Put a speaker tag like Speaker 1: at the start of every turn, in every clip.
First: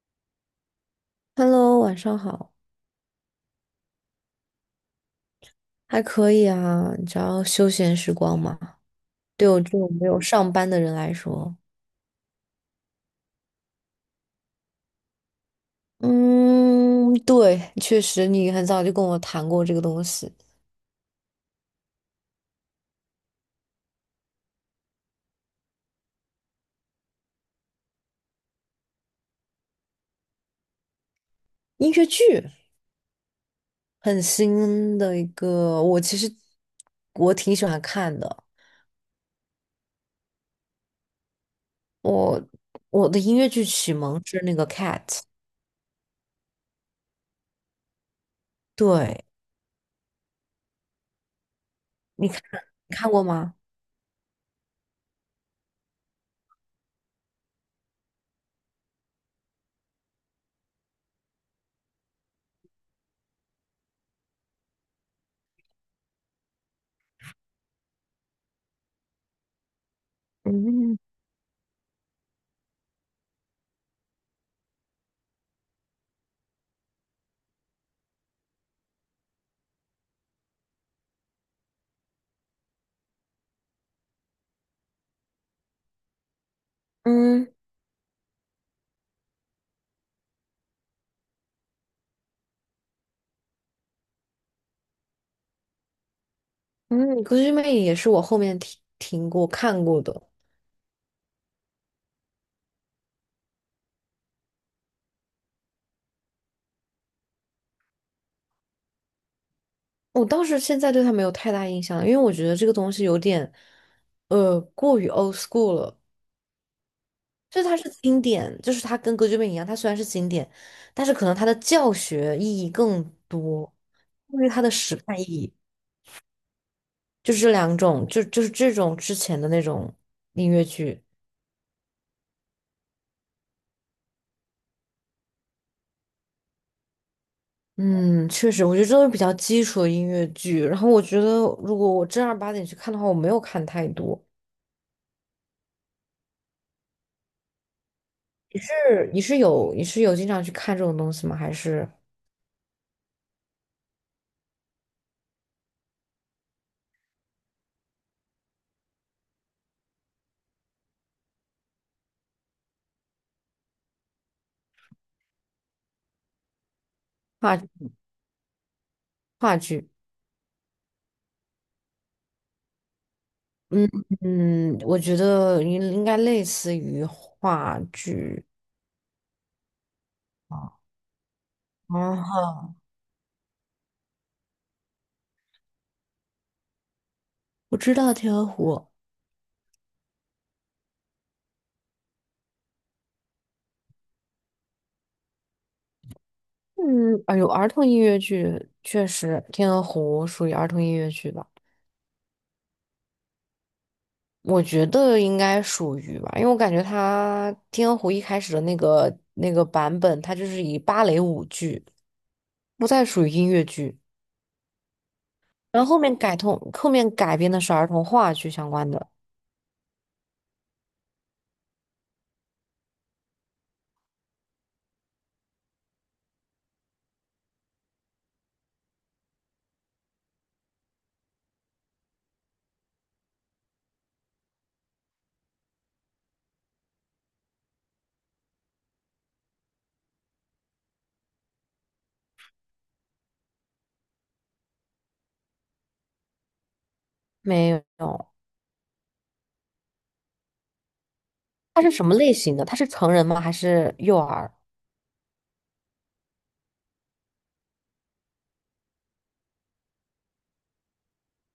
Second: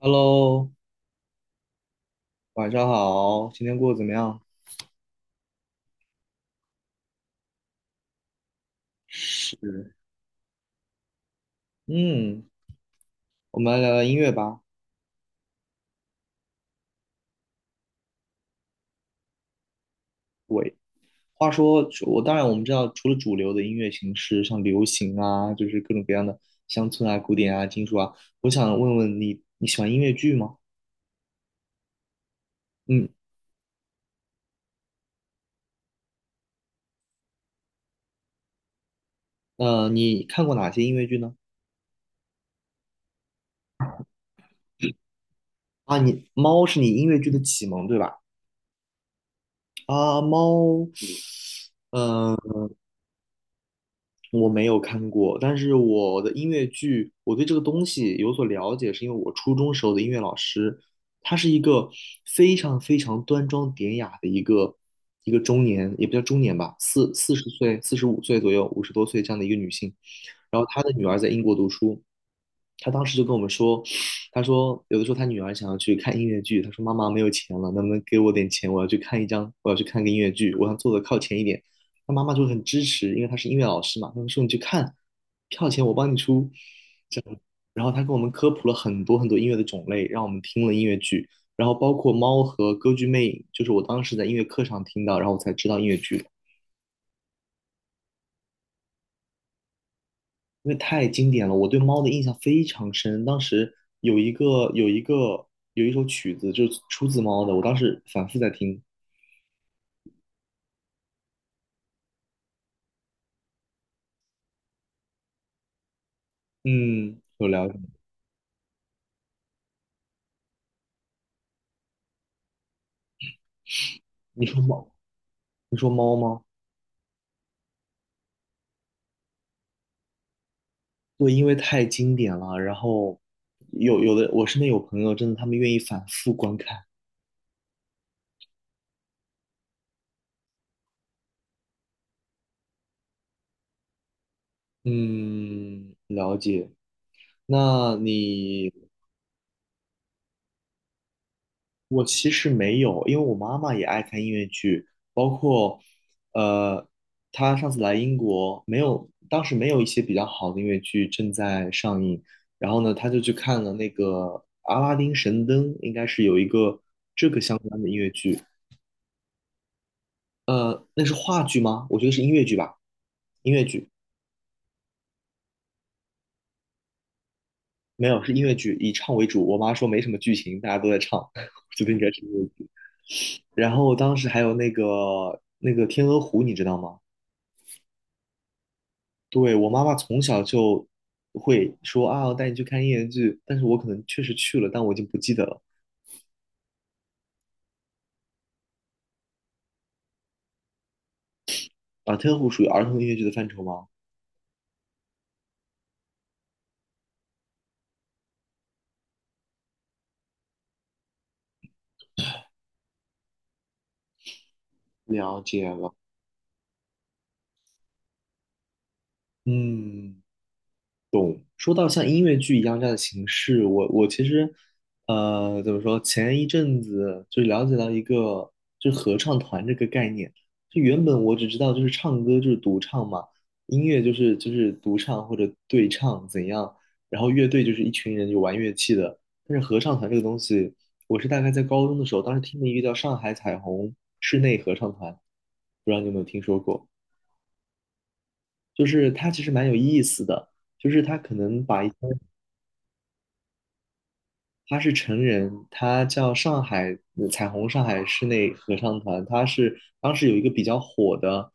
Speaker 1: Hello，
Speaker 2: Hello，晚上好。
Speaker 1: 晚上好，今天过得怎么样？
Speaker 2: 还可以啊，你知道休闲时光吗？对我这种
Speaker 1: 是，
Speaker 2: 没有上班的人来说，
Speaker 1: 嗯，我们来聊聊音乐吧。
Speaker 2: 嗯，对，确实你很早就跟我谈过这个东西。
Speaker 1: 喂，话说，我当然我们知道，除了主流的音乐形式，像流行啊，就是各种各样的乡村啊、古典啊、金属啊，我想问问你，你喜欢音乐剧吗？
Speaker 2: 音乐剧
Speaker 1: 嗯，
Speaker 2: 很新的一个，我其实，我挺喜欢看的。
Speaker 1: 你看过哪些音乐剧呢？
Speaker 2: 我我的音乐剧启蒙是那个《Cat》。
Speaker 1: 啊，你《猫》是你音乐剧的启蒙，对吧？
Speaker 2: 对，
Speaker 1: 啊，《猫》嗯，
Speaker 2: 你看你看过吗？
Speaker 1: 我没有看过，但是我的音乐剧，我对这个东西有所了解，是因为我初中时候的音乐老师，她是一个非常非常端庄典雅的一个中年，也不叫中年吧，40岁、45岁左右、50多岁这样的一个女性，然后他的
Speaker 2: 嗯
Speaker 1: 女儿在英国读书，他当时就跟我们说，他说有的时候他女儿想要去看音乐剧，他说妈妈没有钱了，能不能给我点钱？我要去看一张，我要去看个音乐剧，我想坐的靠前一点。他妈妈就很支持，因为他是音乐老师嘛，他们说你去看，票钱我帮你出。
Speaker 2: 嗯
Speaker 1: 然后他给我们科普了很多很多音乐的种类，让我们听了音乐剧，然后包括《猫》和《歌剧魅影》，就是我当时在音乐课上听到，然后我才知道音乐剧的。
Speaker 2: 嗯，《歌剧魅影》也是我后面听过看过的。
Speaker 1: 因为太经典了，我对猫的印象非常深。当时有一个有一个有一首曲子就是出自猫的，我当时反复在听。
Speaker 2: 我倒是现在对他没有太大印象了，因为我觉得这个东西有点，过于 old school 了。
Speaker 1: 嗯，有
Speaker 2: 就是
Speaker 1: 了解。
Speaker 2: 它是经典，就是它跟歌剧魅影一样，它虽然是经典，但是可能它的教学意义更多，因
Speaker 1: 你
Speaker 2: 为它
Speaker 1: 说
Speaker 2: 的
Speaker 1: 猫，
Speaker 2: 时代意义。
Speaker 1: 你说猫吗？
Speaker 2: 就是这两种，就是这种之前的那种音乐剧。
Speaker 1: 对，因为太经典了。然后有的，我身边有朋友真的他们愿意反复观看。
Speaker 2: 嗯，确实，我觉得这都是比较基础的音乐剧。然后我觉得，如果我正儿八经去看的话，我没有看太多。
Speaker 1: 嗯，了解。那
Speaker 2: 你
Speaker 1: 你
Speaker 2: 是你是有你是有经常去看这种东西吗？还是
Speaker 1: 我其实没有，因为我妈妈也爱看音乐剧，包括，呃，她上次来英国，没有，当时没有一些比较好的音乐剧正在上映，然后呢，她就去看了那个《阿拉丁神灯》，应该是有一个这个相关
Speaker 2: 话
Speaker 1: 的音乐剧，
Speaker 2: 话剧？
Speaker 1: 那是话剧吗？我觉得是音乐剧吧，
Speaker 2: 嗯嗯，我觉得应该类似于话
Speaker 1: 没有，是音
Speaker 2: 剧。
Speaker 1: 乐剧，以唱为主。我妈说没什么剧情，大
Speaker 2: 啊，
Speaker 1: 家都在唱，我觉得应该
Speaker 2: 啊
Speaker 1: 是音乐剧。
Speaker 2: 哈，
Speaker 1: 然后当时还有那个《天鹅湖》，你知道吗？
Speaker 2: 我知道《天鹅湖》。
Speaker 1: 对，我妈妈从小就会说啊，我带你去看音乐剧，但是我可能确实去了，但我已经不记得了。
Speaker 2: 嗯，哎呦，有儿童音乐剧确实，《天鹅湖》属于儿童音乐剧吧？
Speaker 1: 啊，特护属于儿童音乐剧的范畴吗？
Speaker 2: 我觉得应该属于吧，因为我感觉它《天鹅湖》一开始的那个版本，它就是以芭蕾舞剧，不再属于音乐剧。
Speaker 1: 了解
Speaker 2: 然后
Speaker 1: 了。
Speaker 2: 后面改通，后面改编的是儿童话剧相关的。
Speaker 1: 嗯。说到像音乐剧一样这样的形式，我其实，怎么说？前一阵子就了解到一个，就是合唱团这个概念。就原本我只知道就是唱歌就是独唱嘛，音乐就是独唱或者对唱怎样，然后乐队就是一群人就玩乐器的。但是合唱团这个东西，我是大概在高中的时候，当时听了一个叫上海彩虹室内合唱团，不知道你有没有听说过？
Speaker 2: 没有。
Speaker 1: 就是它其实蛮有意思的。就是他可能
Speaker 2: 他
Speaker 1: 把一
Speaker 2: 是什么类型的？他是成人吗？还是幼儿？
Speaker 1: 他是成人，他叫上海彩虹上海室内合唱团，他是当时有一个比较火的，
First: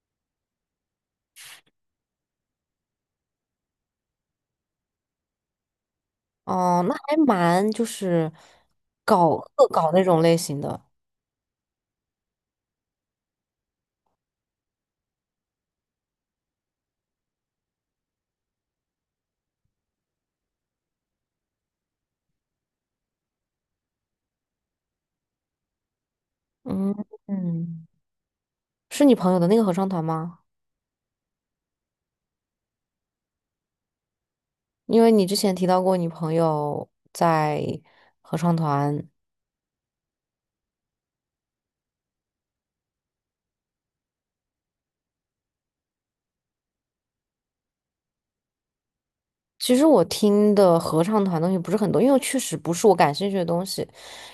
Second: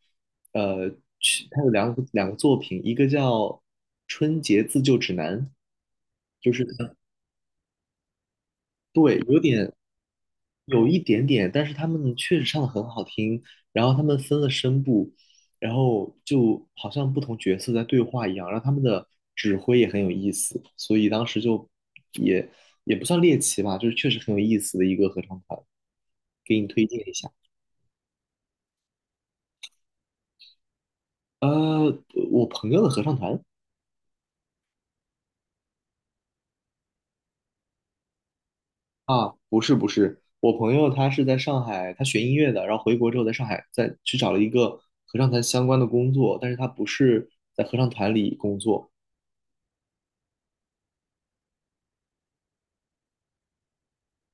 Speaker 1: 呃，曲他有两个作品，一个叫《春节自救指南》，就是
Speaker 2: 哦，那还蛮就是
Speaker 1: 对，
Speaker 2: 搞
Speaker 1: 有
Speaker 2: 恶
Speaker 1: 点
Speaker 2: 搞那种类型的。
Speaker 1: 有一点点，但是他们确实唱的很好听，然后他们分了声部，然后就好像不同角色在对话一样，然后他们的指挥也很有意思，所以当时就也也不算猎奇吧，就是确实很有意思的一个合唱团，给你推
Speaker 2: 嗯
Speaker 1: 荐一下。
Speaker 2: 嗯，是你朋友的那个合唱团吗？
Speaker 1: 呃，我朋友的合唱团
Speaker 2: 因为你之前提到过你朋友在合唱团。
Speaker 1: 啊，不是不是，我朋友他是在上海，他学音乐的，然后回国之后在上海再去找了一个合唱团相关的工作，但是他不是在合唱团里工作。
Speaker 2: 其实我听的合唱团东西不是很多，因为确实不是我感兴趣的东西。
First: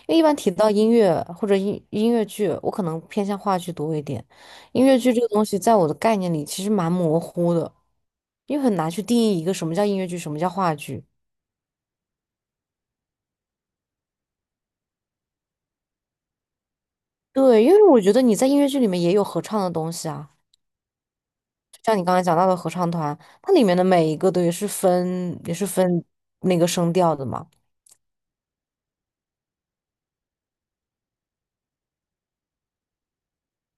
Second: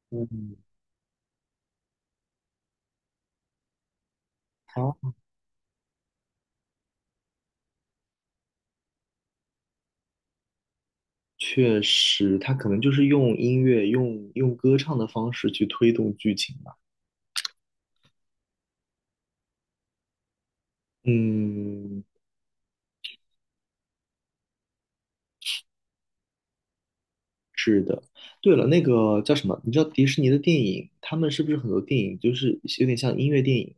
Speaker 2: 因为一般提
Speaker 1: 嗯，
Speaker 2: 到音乐或者音乐剧，我可能偏向话剧多一点。音乐
Speaker 1: 哦，
Speaker 2: 剧这个东西，在我的概念里其实蛮模糊的，因为很难去定义一个什么叫音乐剧，什么叫话剧。
Speaker 1: 确实，他可能就是用音乐、用歌唱的方式去推动剧情吧。
Speaker 2: 对，因为我觉得你在音乐剧里面也有合唱的东西啊，就像
Speaker 1: 嗯，
Speaker 2: 你刚才讲到的合唱团，它里面的每一个都也是分那个声调的嘛。
Speaker 1: 对了，那个叫什么？你知道迪士尼的电影，他们是不是很多电影就是有点像音乐电影？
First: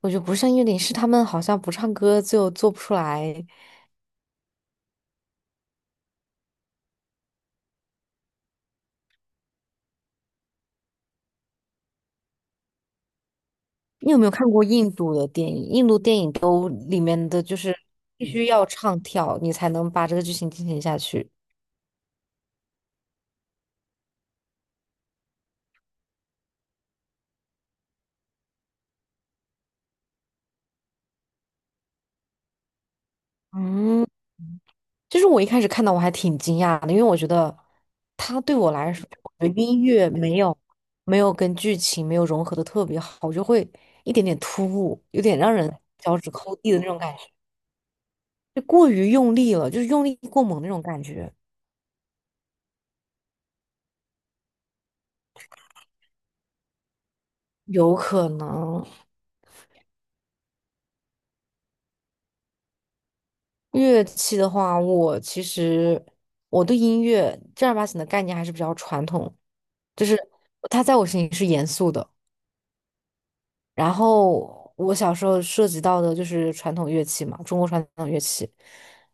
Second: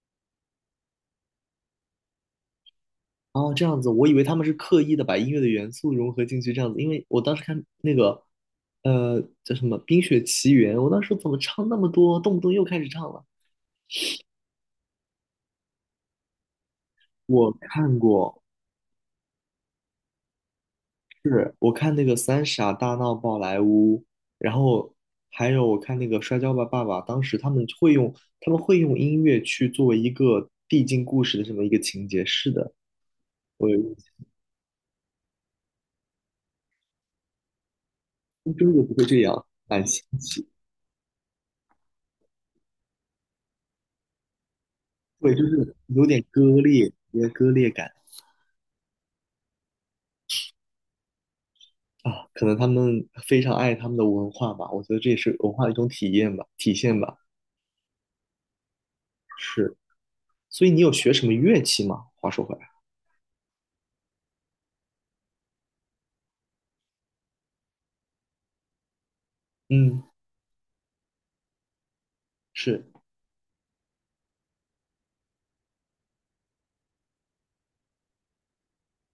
Speaker 2: 我觉得不像音乐里是他们好像不唱歌就做不出来。
Speaker 1: 哦，这样子，我以为他们是刻意的把音乐的元素融合进去，这样子。因为我当时看那个，叫什么《冰雪奇缘》，我当时怎么唱那么多，动不动又开始唱了。
Speaker 2: 你有没有看过印度的电影？印度电影都里面的
Speaker 1: 我
Speaker 2: 就是
Speaker 1: 看
Speaker 2: 必
Speaker 1: 过，
Speaker 2: 须要唱跳，你才能把这个剧情进行下去。
Speaker 1: 是我看那个《三傻大闹宝莱坞》，然后还有我看那个《摔跤吧，爸爸》，当时他们会用音乐去作为一个递进故事的这么一个情节。是的，我有印
Speaker 2: 嗯，就是我一开始看到我还挺惊讶的，因为我觉得它
Speaker 1: 象
Speaker 2: 对我
Speaker 1: 中国
Speaker 2: 来
Speaker 1: 不会
Speaker 2: 说，
Speaker 1: 这
Speaker 2: 我
Speaker 1: 样，
Speaker 2: 的音
Speaker 1: 蛮新
Speaker 2: 乐没
Speaker 1: 奇。
Speaker 2: 有没有跟剧情没有融合的特别好，我就会一点点突兀，有
Speaker 1: 对，
Speaker 2: 点
Speaker 1: 就
Speaker 2: 让人
Speaker 1: 是有
Speaker 2: 脚
Speaker 1: 点
Speaker 2: 趾
Speaker 1: 割
Speaker 2: 抠地的那
Speaker 1: 裂，
Speaker 2: 种感
Speaker 1: 有
Speaker 2: 觉，
Speaker 1: 点割裂感
Speaker 2: 就过于用力了，就是用力过猛那种感觉。
Speaker 1: 啊。可能他们非常爱他们的文化吧，我觉得这也是文化的一种体现吧。
Speaker 2: 有可能，
Speaker 1: 是，所以你有学什么乐器吗？话说回来，
Speaker 2: 乐器的话，我其实，我对音乐正儿八经的概念还是比较传统，
Speaker 1: 嗯，
Speaker 2: 就是它在我心里是严肃的。
Speaker 1: 是。
Speaker 2: 然后我小时候涉及到的就是传统乐器嘛，中国传统乐器，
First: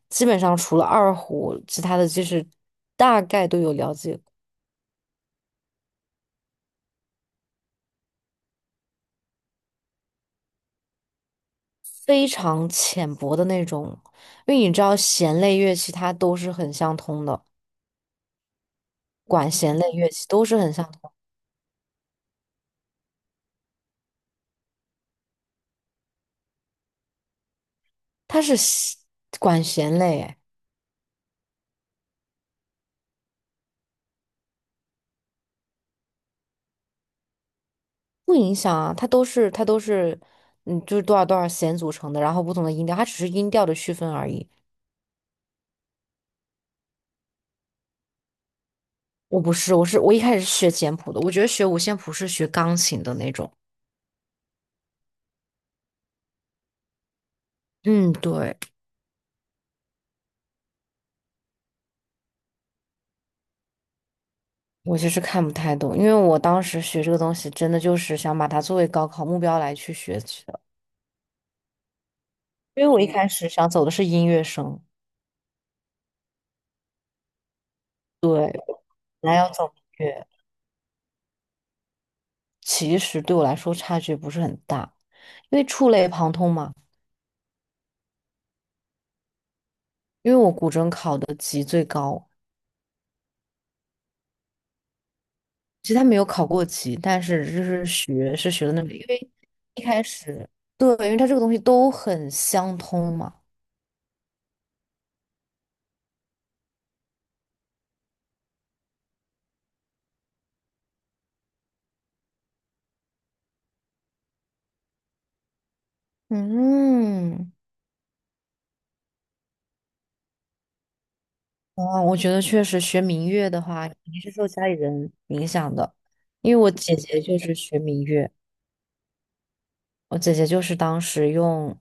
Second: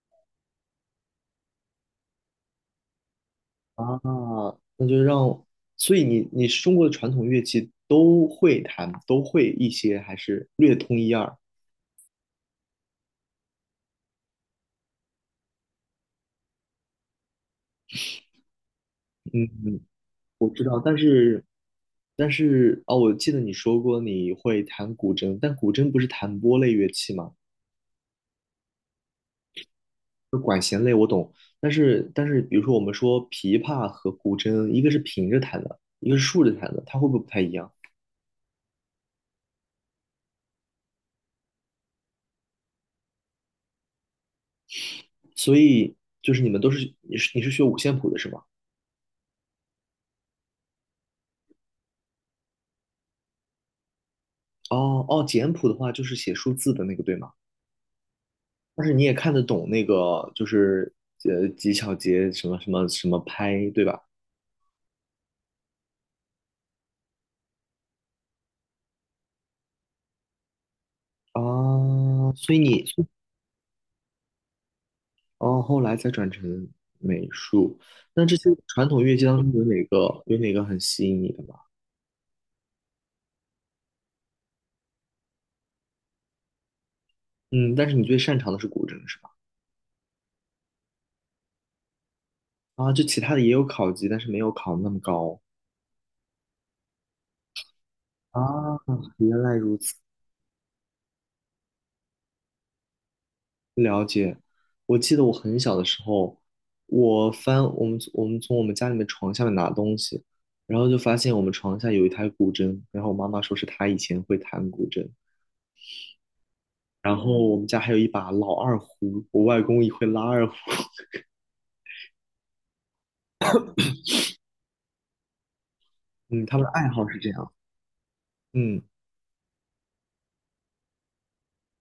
Speaker 2: 基本上除了二胡，其他的就是大概都有了
Speaker 1: 啊，
Speaker 2: 解，
Speaker 1: 那就让，所以你是中国的传统乐器都会弹，都会一些，还是略通一二？
Speaker 2: 非常浅薄的那种。因为你知道弦类乐器它都是很相通的，
Speaker 1: 嗯，
Speaker 2: 管弦
Speaker 1: 嗯，
Speaker 2: 类乐器都
Speaker 1: 我
Speaker 2: 是
Speaker 1: 知
Speaker 2: 很
Speaker 1: 道，
Speaker 2: 相
Speaker 1: 但
Speaker 2: 通，
Speaker 1: 是但是哦，我记得你说过你会弹古筝，但古筝不是弹拨类乐器吗？
Speaker 2: 它是弦管弦类诶。
Speaker 1: 懂。但是，比如说我们说琵琶和古筝，一个是平着弹的，一个是竖着弹的，它会不会不太一样？
Speaker 2: 不影响啊，它都是，嗯，就是多少多少弦组成的，然后不同的音调，它只是音调的区分而已。
Speaker 1: 所以就是你们都是你是学五线谱的是吗？
Speaker 2: 我不是，我一开始是学简谱的，我觉得学五线谱是学钢琴的那种。
Speaker 1: 哦哦，简谱的话就是写数字的那个对吗？
Speaker 2: 嗯，对，
Speaker 1: 但是你也看得懂那个，就是几小节什么什么什么拍，对吧？
Speaker 2: 我其实看不太懂，因为我当时学这个东西，真的就是想把它作为高考目标来去学习的。
Speaker 1: 啊，所以
Speaker 2: 因
Speaker 1: 你
Speaker 2: 为我一开始想走的是音乐生。
Speaker 1: 哦，后来才转成美术。那这些传统乐器
Speaker 2: 本来
Speaker 1: 当
Speaker 2: 要
Speaker 1: 中有
Speaker 2: 走音
Speaker 1: 哪个
Speaker 2: 乐，
Speaker 1: 有哪个很吸引你的吗？
Speaker 2: 其实对我来说差距不是很大，因为触类旁通嘛。
Speaker 1: 嗯，但是你最擅长的是古筝是吧？
Speaker 2: 因为我古筝考的级最高，
Speaker 1: 啊，就其他的也有考级，但是没有考那么高。
Speaker 2: 其实他没有考过级，但是就是学
Speaker 1: 啊，
Speaker 2: 是学的那个，因为
Speaker 1: 原来如
Speaker 2: 一
Speaker 1: 此。
Speaker 2: 开始对，因为它这个东西都很相通嘛。
Speaker 1: 了解，我记得我很小的时候，我翻我们从我们家里面床下面拿东西，然后就发现我们床下有一台古筝，然后我妈妈说是她以前会弹古筝，然后
Speaker 2: 嗯，
Speaker 1: 我们家还有一把老二胡，我外公也会拉二胡，
Speaker 2: 啊，我觉得确实学民乐的话，肯定是受家里人影响的，
Speaker 1: 嗯，
Speaker 2: 因
Speaker 1: 他
Speaker 2: 为
Speaker 1: 们
Speaker 2: 我
Speaker 1: 的爱
Speaker 2: 姐
Speaker 1: 好是
Speaker 2: 姐
Speaker 1: 这
Speaker 2: 就
Speaker 1: 样，
Speaker 2: 是学民乐，
Speaker 1: 嗯
Speaker 2: 我姐姐就是当时用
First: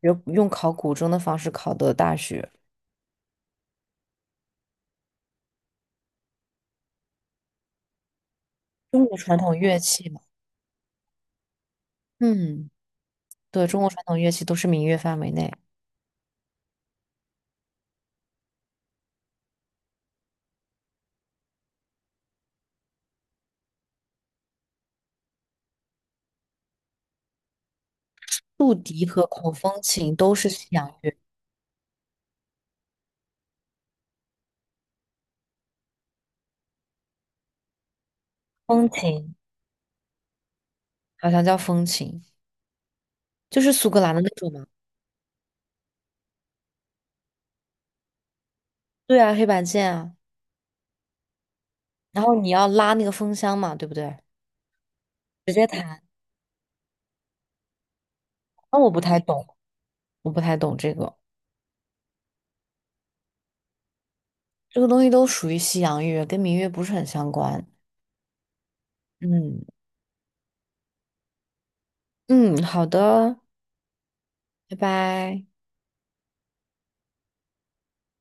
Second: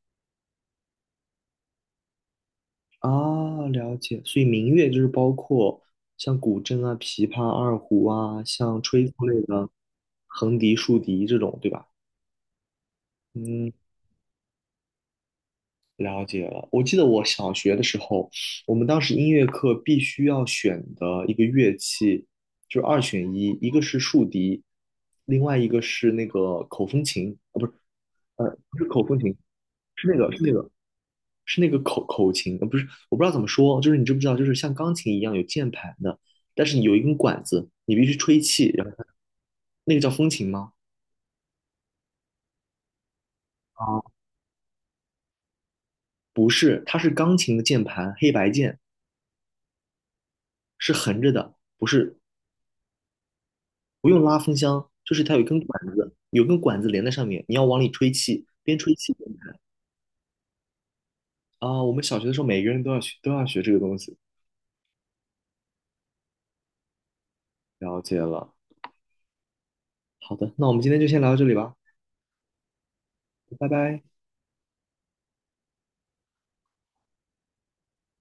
Speaker 2: 用用考古筝的方式考的大学，
Speaker 1: 啊，了解，所以民乐就是包括像古筝啊、琵琶、二胡啊，像
Speaker 2: 中
Speaker 1: 吹奏
Speaker 2: 国传
Speaker 1: 类
Speaker 2: 统
Speaker 1: 的
Speaker 2: 乐器嘛。
Speaker 1: 横笛、竖笛这种，对吧？
Speaker 2: 嗯，对，
Speaker 1: 嗯，
Speaker 2: 中国传统乐器都是民乐范围内。
Speaker 1: 了解了。我记得我小学的时候，我们当时音乐课必须要选的一个乐器，就是二选一，一个是竖笛，另外一个是那个口风琴，啊，不是，
Speaker 2: 竖
Speaker 1: 不是
Speaker 2: 笛
Speaker 1: 口风
Speaker 2: 和
Speaker 1: 琴，
Speaker 2: 口风
Speaker 1: 是
Speaker 2: 琴
Speaker 1: 那个，
Speaker 2: 都
Speaker 1: 是
Speaker 2: 是
Speaker 1: 那
Speaker 2: 西
Speaker 1: 个，
Speaker 2: 洋乐。
Speaker 1: 是那个口琴，不是，我不知道怎么说，就是你知不知道，就是像钢琴一样有键盘的，但是你有一根管子，你必须吹气，然
Speaker 2: 风
Speaker 1: 后它
Speaker 2: 琴。
Speaker 1: 那个叫风琴吗？
Speaker 2: 好像叫风琴，就是苏格
Speaker 1: 啊，
Speaker 2: 兰的那种嘛。
Speaker 1: 不是，它是钢琴的键盘，黑白键，
Speaker 2: 对啊，黑白键啊，
Speaker 1: 是横着的，不是
Speaker 2: 然后你要拉那个风箱嘛，对不
Speaker 1: 不
Speaker 2: 对？
Speaker 1: 用拉风箱，就是它有一
Speaker 2: 直
Speaker 1: 根
Speaker 2: 接
Speaker 1: 管
Speaker 2: 弹。
Speaker 1: 子，有根管子连在上面，你要往里吹气，边
Speaker 2: 那我
Speaker 1: 吹
Speaker 2: 不
Speaker 1: 气
Speaker 2: 太
Speaker 1: 边
Speaker 2: 懂，
Speaker 1: 弹。
Speaker 2: 我不太懂这个。
Speaker 1: 啊，我们小学的时候每个人都要学，这个东西。
Speaker 2: 这个东西都属于西洋乐，跟民乐不是很相关。
Speaker 1: 了解了，
Speaker 2: 嗯
Speaker 1: 好的，那我们今天就先聊到这里吧，
Speaker 2: 嗯，好的，
Speaker 1: 拜拜。
Speaker 2: 拜拜。